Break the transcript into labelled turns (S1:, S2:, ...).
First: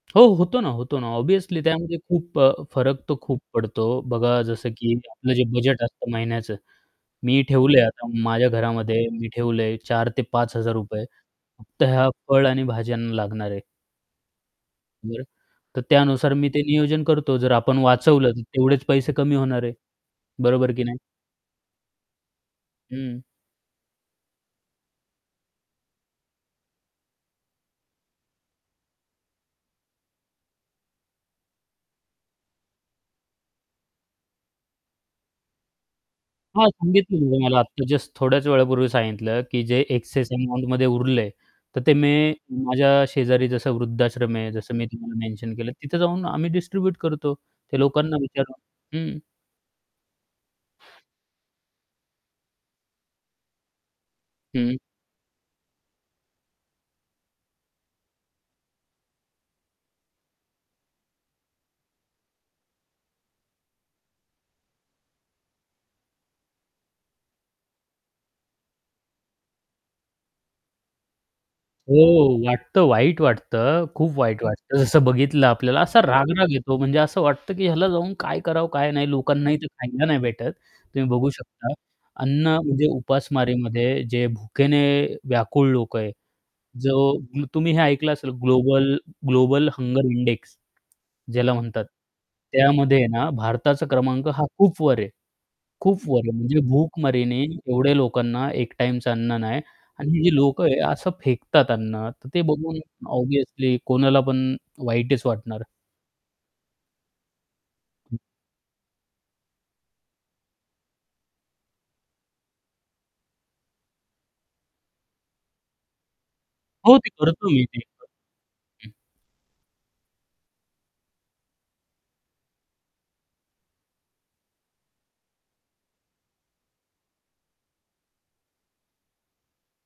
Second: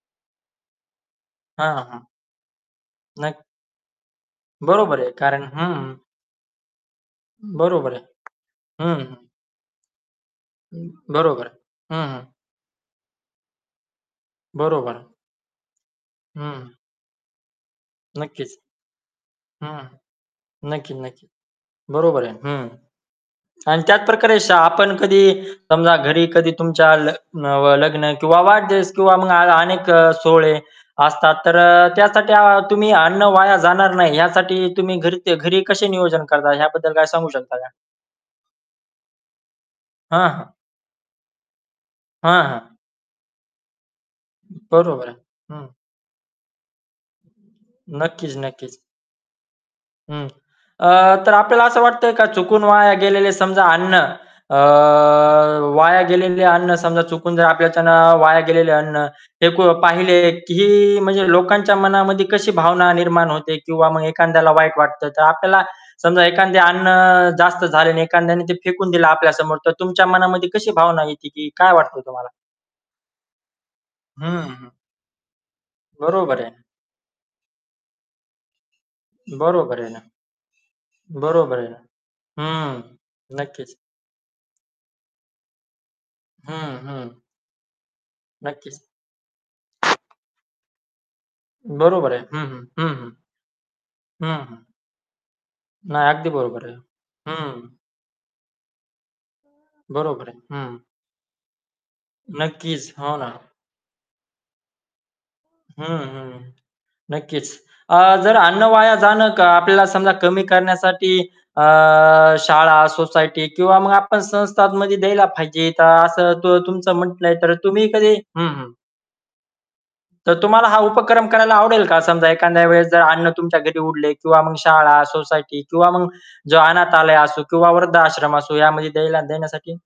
S1: हो. होतो ना, होतो ना ऑब्वियसली
S2: हां,
S1: त्यामध्ये
S2: हां.
S1: खूप अ, फरक तर
S2: न
S1: खूप पडतो. बघा जसं की
S2: बरोबर आहे,
S1: आपलं
S2: कारण
S1: जे बजेट
S2: हं.
S1: असतं महिन्याचं मी ठेवलंय,
S2: बरोबर आहे.
S1: आता माझ्या घरामध्ये
S2: हं.
S1: मी ठेवलं आहे ₹4000 ते ₹5000 रुपये
S2: बरोबर आहे.
S1: फक्त
S2: हं,
S1: ह्या
S2: हं.
S1: फळ आणि भाज्यांना लागणार आहे.
S2: बरोबर.
S1: बरं, तर त्यानुसार मी ते
S2: हं.
S1: नियोजन करतो जर आपण वाचवलं, तर
S2: नक्कीच.
S1: तेवढेच पैसे कमी होणार आहे.
S2: हं.
S1: बरोबर की
S2: नक्की,
S1: नाही?
S2: नक्की. बरोबर आहे. हं.
S1: हं.
S2: आणि त्याच प्रकारे आपण कधी समजा घरी कधी तुमच्या लग नव लग्न किंवा वाढदिवस किंवा अ अनेक अ, सोहळे असतात तर अ, त्यासाठी अ, तुम्ही अन्न वाया जाणार नाही यासाठी तुम्ही घरी घरी कसे नियोजन करता
S1: हां,
S2: याबद्दल काय
S1: सांगितलेल
S2: सांगू शकता
S1: मला
S2: का?
S1: आता जस्ट थोड्याच वेळापूर्वी सांगितलं, की जे एक्सेस
S2: हां, हां.
S1: अमाउंटमध्ये उरले, तर ते मी
S2: हां, हां.
S1: माझ्या शेजारी जसं वृद्धाश्रम आहे जसं मी
S2: बरोबर आहे.
S1: तुम्हाला मेन्शन
S2: हं.
S1: केलं तिथं जाऊन आम्ही डिस्ट्रीब्यूट करतो ते लोकांना
S2: नक्कीच,
S1: विचाराव.
S2: नक्कीच.
S1: हं
S2: हं. अ, तर आपल्याला असं वाटतंय का, चुकून वाया गेलेले समजा अन्न अ,
S1: हं.
S2: वाया गेलेले अन्न, समजा चुकून जर आपल्याच्याने वाया गेलेलं अन्न फेकून पाहिले की म्हणजे लोकांच्या मनामध्ये कशी भावना निर्माण होते किंवा मग एखाद्याला वाईट वाटत. तर आपल्याला समजा एखादे अन्न जास्त झाले आणि एखाद्याने ते फेकून दिलं आपल्या समोर तर तुमच्या मनामध्ये कशी भावना येते की काय वाटतं तुम्हाला?
S1: हो, वाटतं, वाईट वाटतं, अ, खूप वाईट
S2: हं, हं.
S1: जसं बघितलं आपल्याला असा
S2: बरोबर
S1: राग-राग
S2: आहे.
S1: येतो म्हणजे असं वाटतं की ह्याला जाऊन काय करावं, काय नाही. लोकांनाही ते
S2: बरोबर आहे ना.
S1: खायला नाही भेटत. तुम्ही बघू
S2: बरोबर आहे
S1: शकता.
S2: ना.
S1: अन्न
S2: हं,
S1: म्हणजे
S2: नक्कीच.
S1: उपासमारीमध्ये जे भुकेने व्याकुळ लोकं आहे,
S2: हं,
S1: जो
S2: हं.
S1: तुम्ही हे ऐकलं असेल
S2: नक्कीच.
S1: ग्लोबल, ग्लोबल हंगर इंडेक्स ज्याला म्हणतात
S2: बरोबर आहे. हं, हं. हं,
S1: त्यामध्ये
S2: हं.
S1: ना भारताचा क्रमांक हा
S2: हं, हं.
S1: खूप वर आहे. खूप
S2: नाही, अगदी
S1: वर म्हणजे
S2: बरोबर आहे.
S1: भूकमारीने
S2: हं.
S1: एवढ्या लोकांना एक टाईमचं अन्न नाही आणि ही
S2: बरोबर
S1: जी
S2: आहे.
S1: लोकं
S2: हं.
S1: आहे असं फेकतात अन्न, तर ते बघून
S2: नक्कीच. हो ना.
S1: ऑब्वियसली कोणाला पण वाईटच वाटणार.
S2: हं, हं. नक्कीच. अ,
S1: हं.
S2: जर अन्न वाया जाणं आपल्याला समजा कमी करण्यासाठी अ, शाळा, सोसायटी किंवा मग आपण संस्थांमध्ये द्यायला पाहिजे. तर असं तू तुमचं
S1: हो, ते
S2: म्हटलंय
S1: करतो
S2: तर
S1: मी ते
S2: तुम्ही
S1: करतो.
S2: कधी हं, हं.
S1: हं.
S2: तर तुम्हाला हा उपक्रम करायला आवडेल का? समजा एखाद्या वेळेस जर अन्न तुमच्या घरी उरले किंवा मग शाळा, सोसायटी किंवा मग जो अनाथालय असो किंवा वृद्ध आश्रम असो यामध्ये द्यायला देण्यासाठी.